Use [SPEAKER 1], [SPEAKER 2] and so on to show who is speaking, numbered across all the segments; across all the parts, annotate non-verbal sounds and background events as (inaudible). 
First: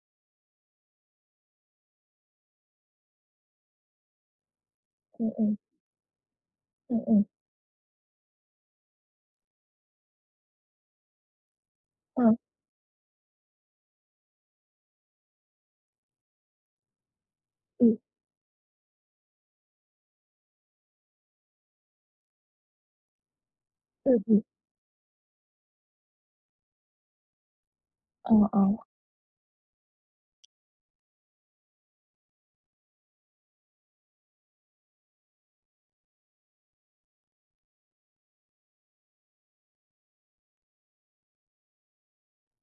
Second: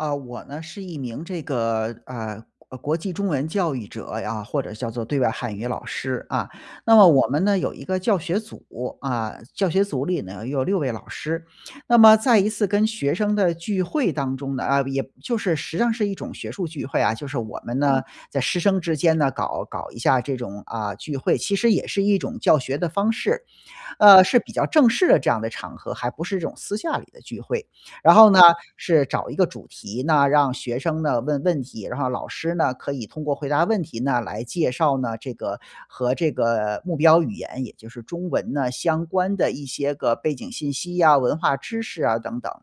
[SPEAKER 1] 啊，我呢是一名这个，呃，国国际中文教育者啊，或者叫做对外
[SPEAKER 2] 嗯
[SPEAKER 1] 汉
[SPEAKER 2] 嗯。
[SPEAKER 1] 语老师，啊。那
[SPEAKER 2] 嗯
[SPEAKER 1] 么
[SPEAKER 2] 嗯。
[SPEAKER 1] 我们呢有一个教学组，啊，教学组里呢有6位老师。那么
[SPEAKER 2] 嗯。
[SPEAKER 1] 在一次跟学生的聚会当中呢，呃，也就是实际上是一种学术聚会啊，就是我们
[SPEAKER 2] 嗯。
[SPEAKER 1] 呢在师生之间呢搞搞一下这种，啊，聚会，其实也是一种教学的方式。
[SPEAKER 2] 嗯
[SPEAKER 1] 呃，是
[SPEAKER 2] 嗯。
[SPEAKER 1] 比较正式的这样的场合，还不是这种私下里的聚会，然后呢，
[SPEAKER 2] 哦哦。
[SPEAKER 1] 是找一个主题呢，让学生呢问问题，然后老师呢，可以通过回答问题呢来介绍呢，这个和这个目标语言，也就是中文呢相关的一些个背景信息啊，文化知识啊等等。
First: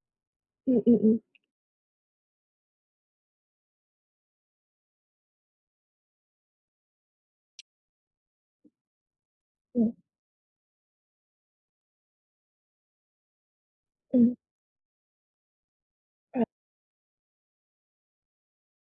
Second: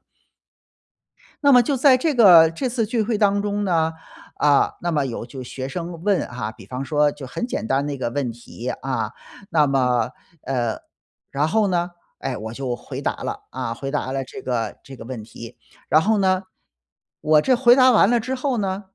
[SPEAKER 2] 嗯嗯嗯。
[SPEAKER 1] 那么就在这个这次聚会当中呢，啊，那么有就学生问啊，比方说就很简单的一个问题，啊，那
[SPEAKER 2] 嗯。
[SPEAKER 1] 么呃，然后呢，哎，我就回答了，啊，回答了
[SPEAKER 2] 嗯。
[SPEAKER 1] 这个这个问题。然后呢，
[SPEAKER 2] 对。
[SPEAKER 1] 我这回答完了之后呢，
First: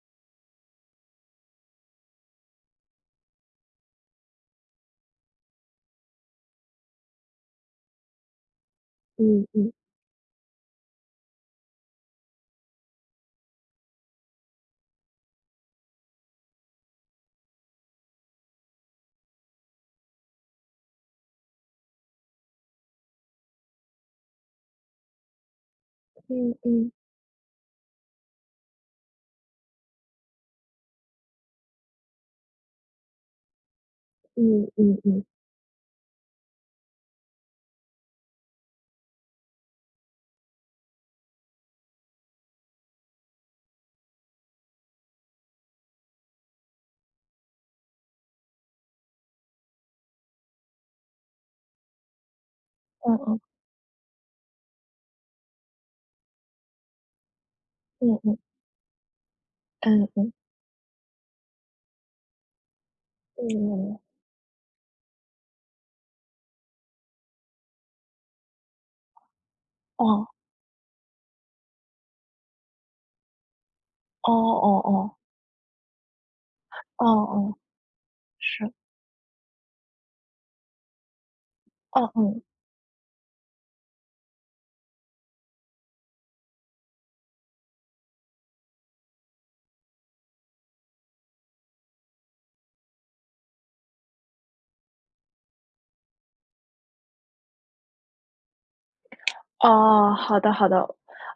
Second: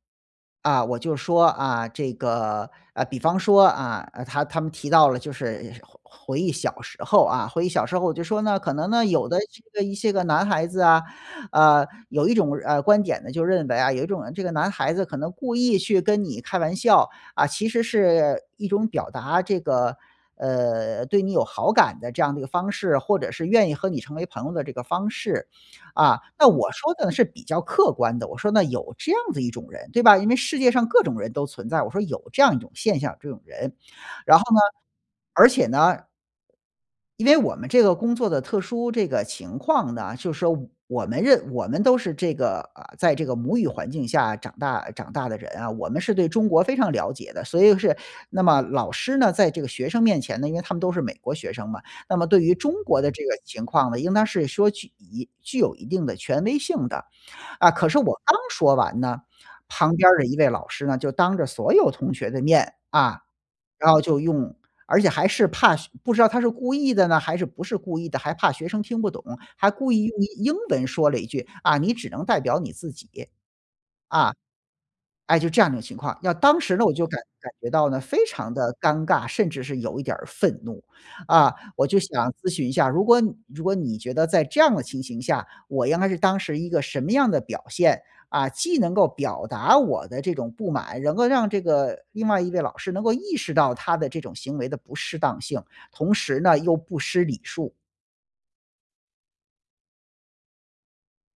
[SPEAKER 1] 啊，我就说，啊，这个，呃，比方说，啊，他他们提到了就是回回忆小时候啊，回忆小时候我就说呢，可能呢，有的
[SPEAKER 2] 嗯
[SPEAKER 1] 这
[SPEAKER 2] 嗯。
[SPEAKER 1] 个一些个男孩子啊，呃，有一种，呃，观点呢，就认为啊，有一种，呃，这个男孩子可能故意去跟你开玩笑，啊，其实是一种表达这个，呃，对你有好感的这样的一个方式，或者是愿意和你成为朋友的这个方式。啊，那
[SPEAKER 2] 嗯
[SPEAKER 1] 我说
[SPEAKER 2] 嗯。
[SPEAKER 1] 的呢是比较客观的，我说那有这样的一种人，对吧？因为世界上各种人都存在，我说有这样一种现象，这种人。然后呢，
[SPEAKER 2] 嗯嗯嗯。
[SPEAKER 1] 而且呢因为我们这个工作的特殊这个情况呢，就说我们认我们都是这个，呃，在这个母语环境下长大长大的人啊，我们是对中国非常了解的，所以是那么老师呢，在这个学生面前呢，因为他们都是美国学生嘛，那么对于中国的
[SPEAKER 2] 嗯
[SPEAKER 1] 这个
[SPEAKER 2] 嗯。
[SPEAKER 1] 情况呢，应当是说具以具有一定的权威性的。啊，可是
[SPEAKER 2] 嗯
[SPEAKER 1] 我
[SPEAKER 2] 嗯。
[SPEAKER 1] 刚说完呢，
[SPEAKER 2] 哎，
[SPEAKER 1] 旁边儿的
[SPEAKER 2] 嗯。
[SPEAKER 1] 一位老师呢，就当着所有同学的面，啊，然
[SPEAKER 2] 嗯。
[SPEAKER 1] 后就用而且还是怕不知道他是故意的呢，还是不是故意的，还怕学生听不懂，还故意用
[SPEAKER 2] 哦。
[SPEAKER 1] 英文说了一句，啊，你只能代表你自己，
[SPEAKER 2] 哦
[SPEAKER 1] 啊。
[SPEAKER 2] 哦哦哦。
[SPEAKER 1] 哎，就这样一种情况。要当时呢，我
[SPEAKER 2] 哦
[SPEAKER 1] 就感感
[SPEAKER 2] 哦，
[SPEAKER 1] 觉到呢，非常
[SPEAKER 2] 是。
[SPEAKER 1] 地尴尬，甚至是有一点儿愤怒。啊，我就
[SPEAKER 2] 哦
[SPEAKER 1] 想
[SPEAKER 2] 嗯。
[SPEAKER 1] 咨询一下，如果如果你觉得在这样的情形下，我应该是当时一个什么样的表现？啊，既能够表达我的这种不满，能够让这个另外一位老师能够意识到他的这种行为的不适当性，同时呢，又不失礼数？
[SPEAKER 2] 哦，好的好的。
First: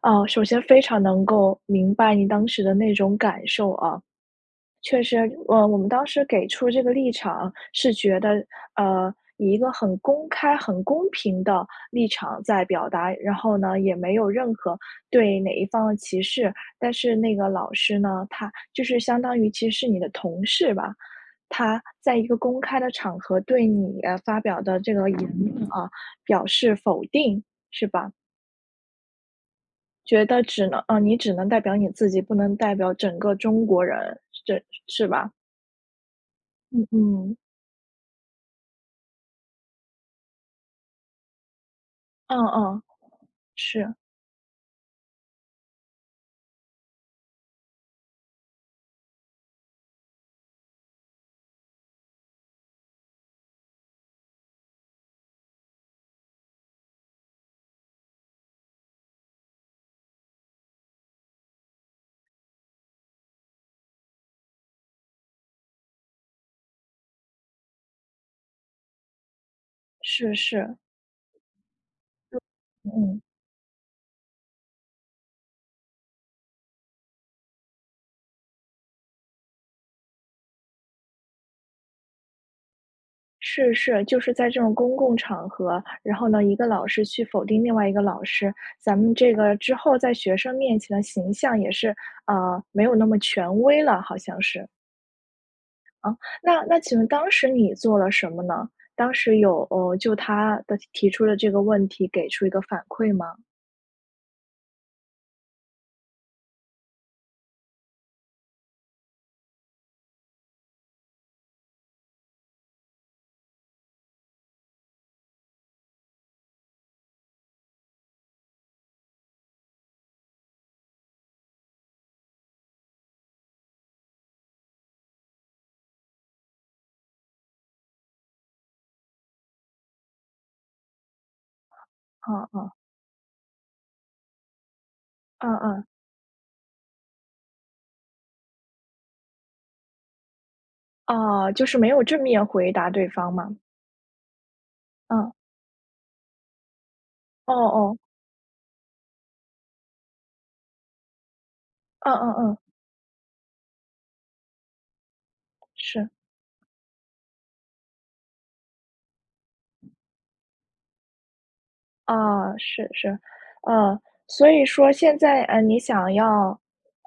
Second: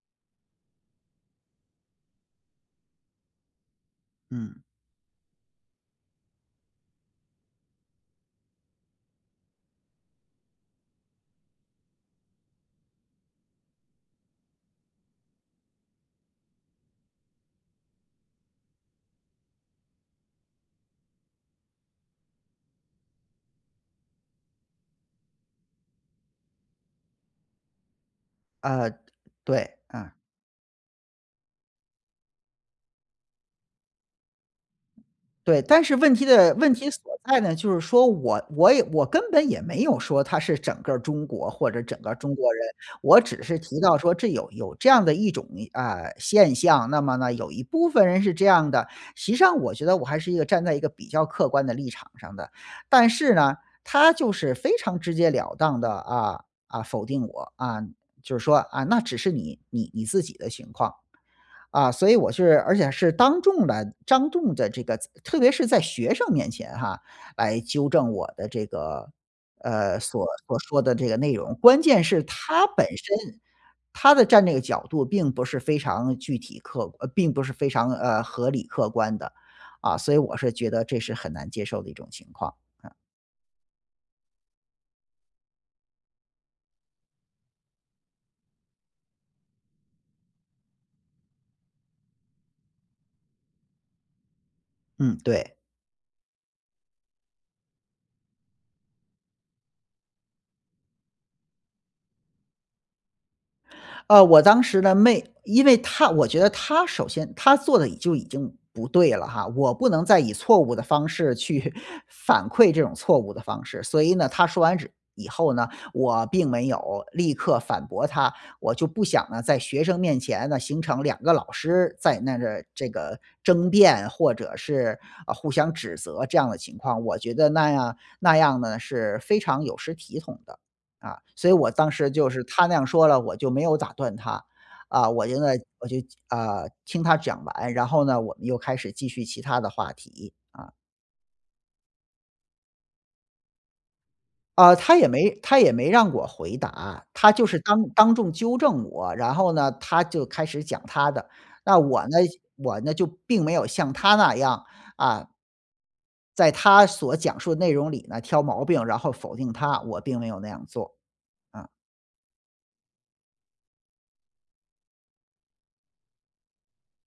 [SPEAKER 2] 啊，首先非常能够明白你当时的那种感受啊。
[SPEAKER 1] 嗯。
[SPEAKER 2] 确实，呃，我们当时给出这个立场是觉得，呃，以一个很公开、很公平的立场在表达，然后呢，也没有任何对哪一方的歧视。但是那个老师呢，他就是相当于其实是你的同事吧，他在一个公开的场合对你发表的这个言论啊，表示否定，是吧？
[SPEAKER 1] 呃，对，嗯。
[SPEAKER 2] 觉得只能啊，你只能代表你自己，不能代表整个中国人。是着是吧？
[SPEAKER 1] 对，但是问题的问
[SPEAKER 2] 嗯
[SPEAKER 1] 题所
[SPEAKER 2] 嗯。
[SPEAKER 1] 在呢，就是说我我也我根本也没有说他是整个中国或者整个中
[SPEAKER 2] 嗯
[SPEAKER 1] 国人。
[SPEAKER 2] 嗯，
[SPEAKER 1] 我只是提
[SPEAKER 2] 是。
[SPEAKER 1] 到说这有有这样的一种，呃，现象，那么呢，有一部分人是这样的，实际上我觉得我还是一个站在一个比较客观的立场上的。但是呢，他就是非常直截了当地，啊，啊，否定我啊，就是说啊，那只是你你你自己的情况。啊，所以我是而且是当众的当众的这个特别是在学生面前哈，来纠正我的这个，呃，所
[SPEAKER 2] 是
[SPEAKER 1] 所
[SPEAKER 2] 是。
[SPEAKER 1] 说的这个内容。关键是
[SPEAKER 2] 对。
[SPEAKER 1] 他本
[SPEAKER 2] 嗯。
[SPEAKER 1] 身，他的战略角度并不是非常具体客观并不是非常，呃，合理、客观的，啊，所以我是觉得这是很难接受的一种情况。嗯。
[SPEAKER 2] 是是，就是在这种公共场合，然后呢，一个老师去否定另外一个老师，咱们这个之后在学生面前的形象也是，呃，没有那么权威了，好像是。
[SPEAKER 1] 嗯，对。
[SPEAKER 2] 啊，那那请问当时你做了什么呢？当时有，呃，就他的提出的这个问题给出一个反馈吗？
[SPEAKER 1] 呃，我当时呢，没因为他我觉得他首先他做的已就已经不对了哈，我不能再以错误的方式去 (chuckles) 反馈这种错误的方式。所以呢，他说完之以后呢，我并没有立刻反驳他。我就不想呢，在学生面前呢，形成两个老师在那个这个争辩，或者是，呃，互相指责这样的情况。我觉得那样那样呢是非常有失体统的，啊，所以我当时就是
[SPEAKER 2] 哦
[SPEAKER 1] 他
[SPEAKER 2] 哦。
[SPEAKER 1] 那样说了，我就没有打断他，啊，我因
[SPEAKER 2] 嗯
[SPEAKER 1] 为
[SPEAKER 2] 嗯。
[SPEAKER 1] 我就，啊，听他讲完，然后呢，我们又开始继续其它的话题，啊。
[SPEAKER 2] 哦，就是没有正面回答对方吗？
[SPEAKER 1] 呃，他也没
[SPEAKER 2] 嗯。
[SPEAKER 1] 他也没让我回答，他就
[SPEAKER 2] 哦
[SPEAKER 1] 是当
[SPEAKER 2] 哦。
[SPEAKER 1] 当众纠正我。然后呢，他就开始讲他的，那我
[SPEAKER 2] 嗯
[SPEAKER 1] 呢
[SPEAKER 2] 嗯嗯。
[SPEAKER 1] 我呢就并没有像他那样，啊
[SPEAKER 2] 是。
[SPEAKER 1] 在他所讲述的内容里呢挑毛病，然后否定他，我并没有那样做。啊。
[SPEAKER 2] 啊。是是。呃，所以说现在，呃，你想要，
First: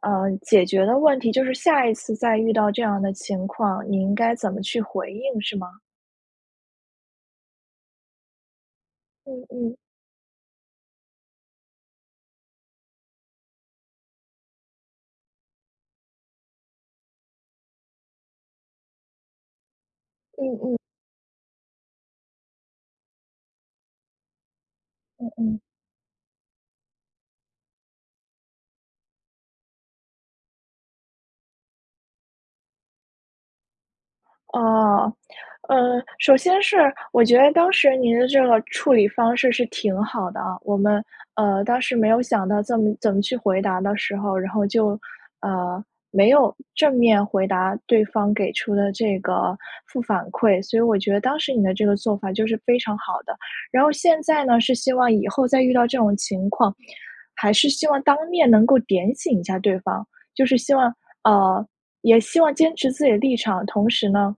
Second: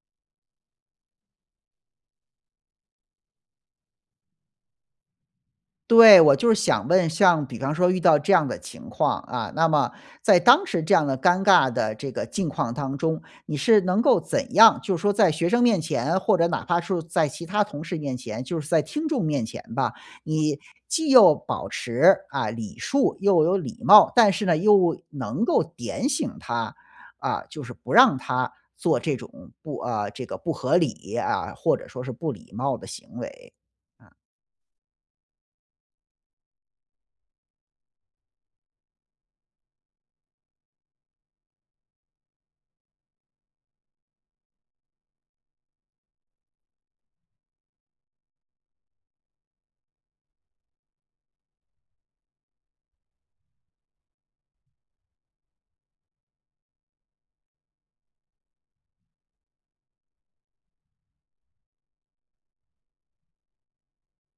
[SPEAKER 2] 呃，解决的问题就是下一次再遇到这样的情况，你应该怎么去回应是吗？
[SPEAKER 1] 对，我就是想问，像比方说遇到这样的情况，
[SPEAKER 2] 嗯
[SPEAKER 1] 啊，那
[SPEAKER 2] 嗯。
[SPEAKER 1] 么在当时这样的尴尬的这个境况当中。你是能够怎样，就是说在学生面前，或者哪怕是在其他同事面前，就是在听众面前吧，你
[SPEAKER 2] 嗯嗯。
[SPEAKER 1] 既又保持，啊，礼数又有礼貌，但是呢又
[SPEAKER 2] 嗯
[SPEAKER 1] 能
[SPEAKER 2] 嗯。
[SPEAKER 1] 够点醒他，啊，就是不让他做这种不呃，这个不合理啊，或者说是不礼貌的行为。嗯。
[SPEAKER 2] 哦。呃，首先是我觉得当时您的这个处理方式是挺好的啊，我们，呃，当时没有想到怎么怎么去回答的时候，然后就，呃，没有正面回答对方给出的这个负反馈。所以我觉得当时你的这个做法就是非常好的。然后现在呢，是希望以后再遇到这种情况，还是希望当面能够点醒一下对方，就是希望呃，也希望坚持自己的立场，同时呢，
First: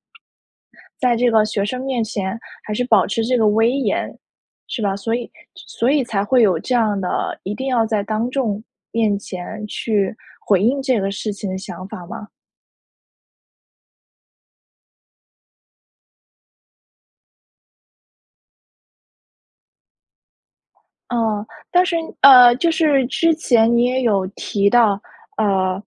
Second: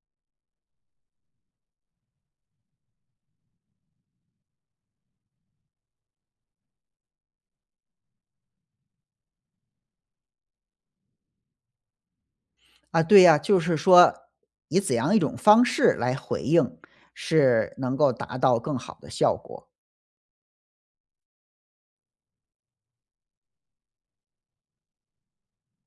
[SPEAKER 2] 在这个学生面前还是保持这个威严，是吧？所以所以才会有这样的，一定要在当众面前去回应这个事情的想法吗？
[SPEAKER 1] 啊，对呀，就是说，以怎样一种方式来回应，是能够达到更好的效果？
[SPEAKER 2] 哦，但是，呃，就是之前你也有提到，呃，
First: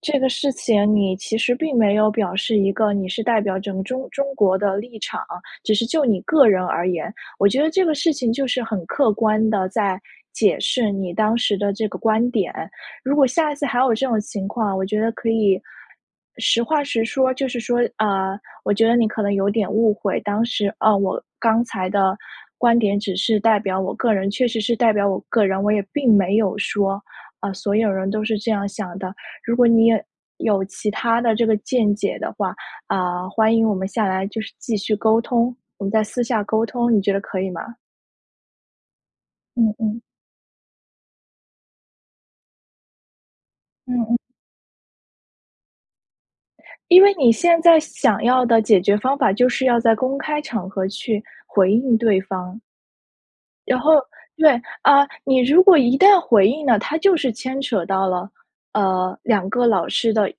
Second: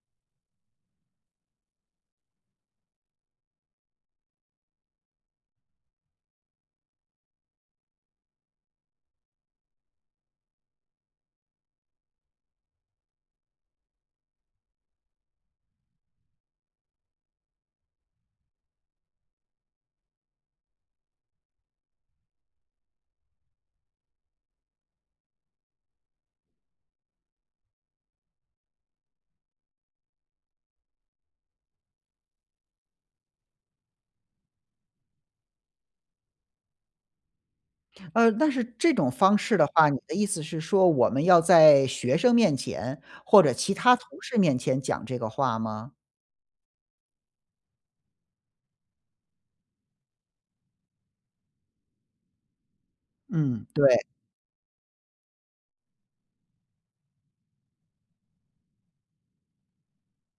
[SPEAKER 2] 这个事情你其实并没有表示一个你是代表整中中国的立场，只是就你个人而言。我觉得这个事情就是很客观地在解释你当时的这个观点。如果下一次还有这种情况，我觉得可以，实话实说。就是说：“呃，我觉得你可能有点误会，当时，啊，我刚才的观点只是代表我个人，确实是代表我个人，我也并没有说，‘啊，所有人都是这样想的’，如果你也，有其它的这个见解的话，啊，欢迎我们下来就是继续沟通，我们再私下沟通。“你觉得可以吗？
[SPEAKER 1] 呃但是这种方式的
[SPEAKER 2] 嗯
[SPEAKER 1] 话，你
[SPEAKER 2] 嗯。
[SPEAKER 1] 的意思是说我们要在学生面前或者其
[SPEAKER 2] 嗯
[SPEAKER 1] 他
[SPEAKER 2] 嗯。
[SPEAKER 1] 同事面前讲这个话吗？
[SPEAKER 2] 因为你现在想要的解决方法就是要在公开场合去回应对方。
[SPEAKER 1] 嗯，
[SPEAKER 2] 然后
[SPEAKER 1] 对。
[SPEAKER 2] 对，啊，你如果一旦回应呢，它就是牵扯到了，呃，2个老师的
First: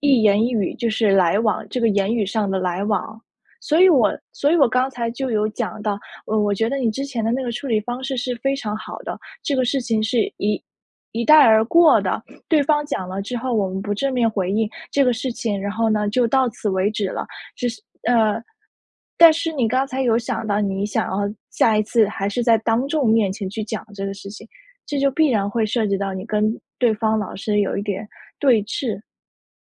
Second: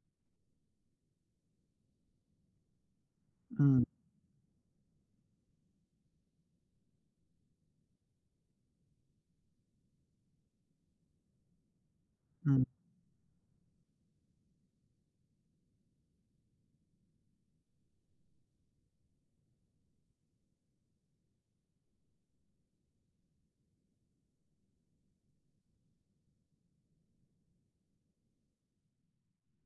[SPEAKER 2] 一言一语，就是来往这个言语上的来往。所
[SPEAKER 1] 嗯。
[SPEAKER 2] 以我所以我刚才就有讲到，呃，我觉得你之前的那个处理方式是非常好的，这个事情是一一带而过的，对
[SPEAKER 1] 嗯。
[SPEAKER 2] 方讲了之后，我们不正面回应这个事情，然后呢，就到此为止了，只是，呃但是你刚才有想到你想要下一次还是在当众面前去讲这个事情，这就必然会涉及到你跟对方老师有一点对峙。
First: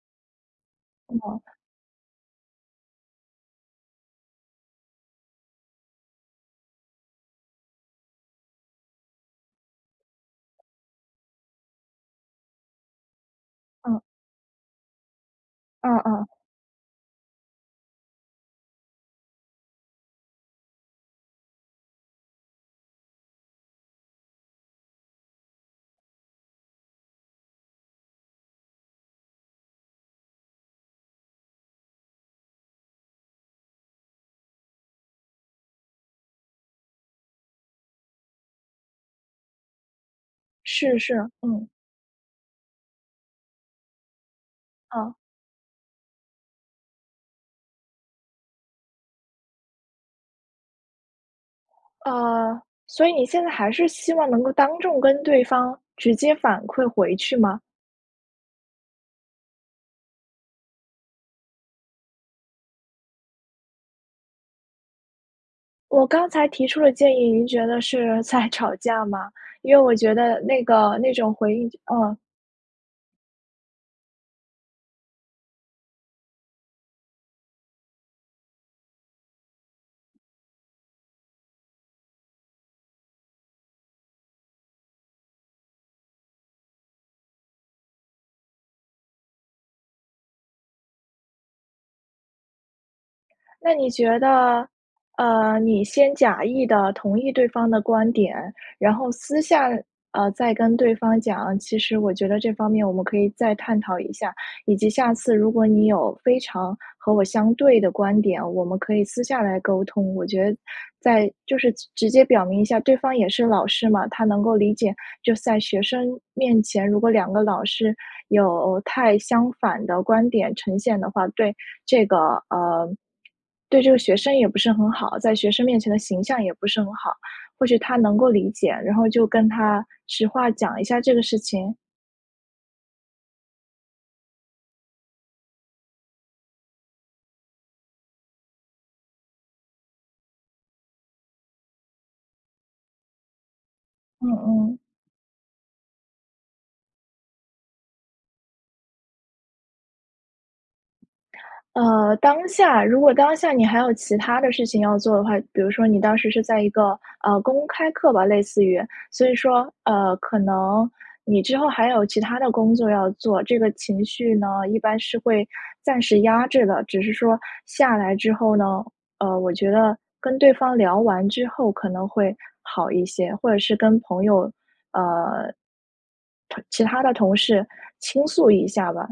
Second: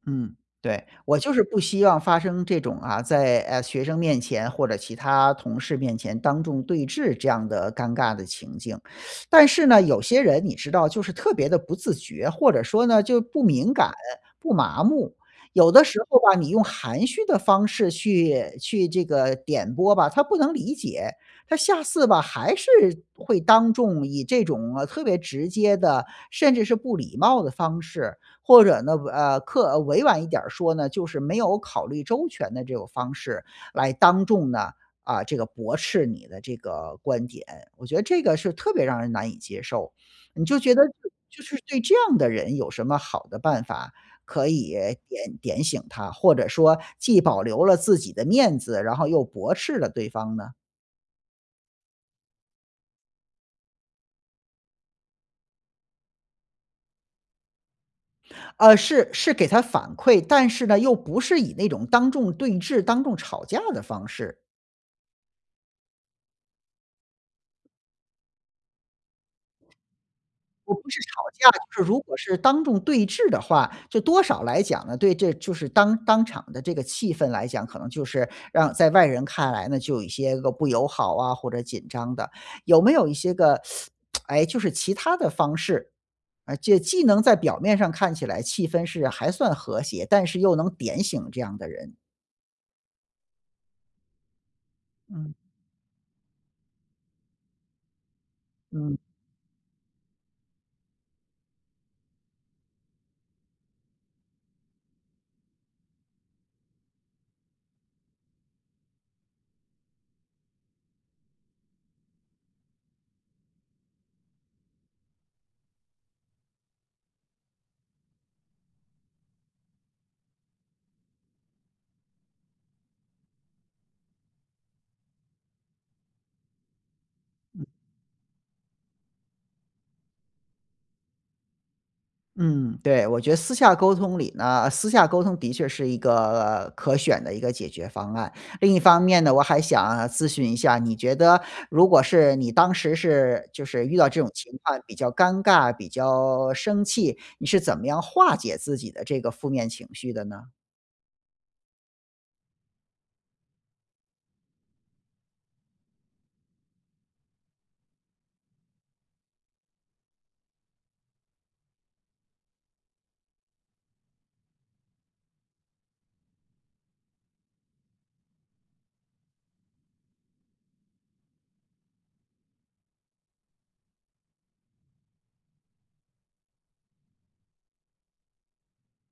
[SPEAKER 1] 嗯，对，我就
[SPEAKER 2] 哦。
[SPEAKER 1] 是不希望发生这种啊，在，呃，学生面前或者其他同事面前当众对质这样的尴尬的情境。(sucks teeth) 但是呢，有些人你知道就是特别的不自觉，或者说呢，就不敏感，
[SPEAKER 2] 嗯。
[SPEAKER 1] 不麻木，有的
[SPEAKER 2] 嗯
[SPEAKER 1] 时候
[SPEAKER 2] 嗯。
[SPEAKER 1] 吧，你用含蓄的方式去去这个点拨吧，他不能理解。他下次吧，还是会当众以这种特别直接的，甚至是不礼貌的方式，或者呢，呃，客呃，委婉一点儿说呢，就是没有考虑周全的这种方式来当众呢，啊，这个驳斥你的这个观点。我觉得这个是特别让人难以接受，你就觉得
[SPEAKER 2] 是是，
[SPEAKER 1] 就是
[SPEAKER 2] 嗯。
[SPEAKER 1] 对这样的人有什么好的办法可以
[SPEAKER 2] 嗯。
[SPEAKER 1] 点点醒他？或者说既保留了自己的面子，然后又驳斥了对方呢？
[SPEAKER 2] 呃，所以你现在还是希望能够当众跟对方直接反馈回去吗？
[SPEAKER 1] 呃，是是给他反馈。但是呢，又不是以那种当众对峙、当众吵架的方式。
[SPEAKER 2] 我刚才提出的建议，您觉得是在吵架吗？因为我觉得那
[SPEAKER 1] 我不
[SPEAKER 2] 个
[SPEAKER 1] 是
[SPEAKER 2] 那
[SPEAKER 1] 吵
[SPEAKER 2] 种
[SPEAKER 1] 架，
[SPEAKER 2] 回应就
[SPEAKER 1] 就是如果
[SPEAKER 2] 嗯。
[SPEAKER 1] 是当众对峙的话，这多少来讲呢，对这就是当当场的这个气氛来讲，可能就是让在外人看来呢，就有一些个不友好啊，或者紧张的。有没有一些个，(sucks teeth) (smacks lips) 诶，就是其它的方式，呃，就既能在表面上看起来气氛是还算和谐，但是又能点醒这样的人？
[SPEAKER 2] 那你觉得，
[SPEAKER 1] 嗯。
[SPEAKER 2] 呃，你先假意地同意对方的观点，然
[SPEAKER 1] 嗯。
[SPEAKER 2] 后私下，呃，再跟对方讲：“其实我觉得这方面我们可以再探讨一下，以及下次如果你有非常和我相对的观点，我们可以私下来沟通。”我觉得再就是直接表明一下，对方也是老师嘛，他能够理解。就是在学生面前，如果两个老师有太相反的观点呈现的话，对这个呃，对这个学生也不是很好，在学生面前的形象也不是很好。
[SPEAKER 1] 嗯。
[SPEAKER 2] 或许他能够理解，然后就跟他实话讲一下这个事情？
[SPEAKER 1] 嗯，对，我觉得私下沟通里呢私下沟通的确是一个可选的一个解决方案。另一方面呢，我还想咨询一下，你觉得如果是你当时是就是遇到这
[SPEAKER 2] 嗯
[SPEAKER 1] 种情况
[SPEAKER 2] 嗯。
[SPEAKER 1] 比较尴尬，比较生气，你是怎么样化解自己的这个负面情绪的呢？
[SPEAKER 2] 呃，当下，如果当下你还有其它的事情要做的话，比如说你当时是在一个，呃，公开课吧，类似于。所以说，呃，可能你之后还有其它的工作要做，这个情绪呢，一般是会暂时压制的。只是说下来之后呢，呃，我觉得跟对方聊完之后可能会好一些，或者是跟朋友呃，同其他的同事倾诉一下吧。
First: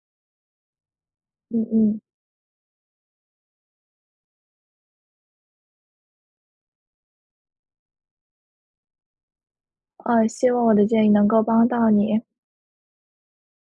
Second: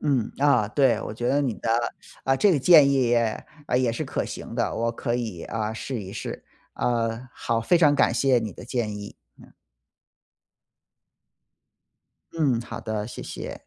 [SPEAKER 1] 嗯，啊，对，我觉得你
[SPEAKER 2] 嗯
[SPEAKER 1] 的
[SPEAKER 2] 嗯。
[SPEAKER 1] 啊，这个建议也也是可行的，我可以啊，试一试。啊，好，非常感谢你的建议。嗯。
[SPEAKER 2] 啊，希望我的建议能够帮到你。
[SPEAKER 1] 嗯，好的，谢谢。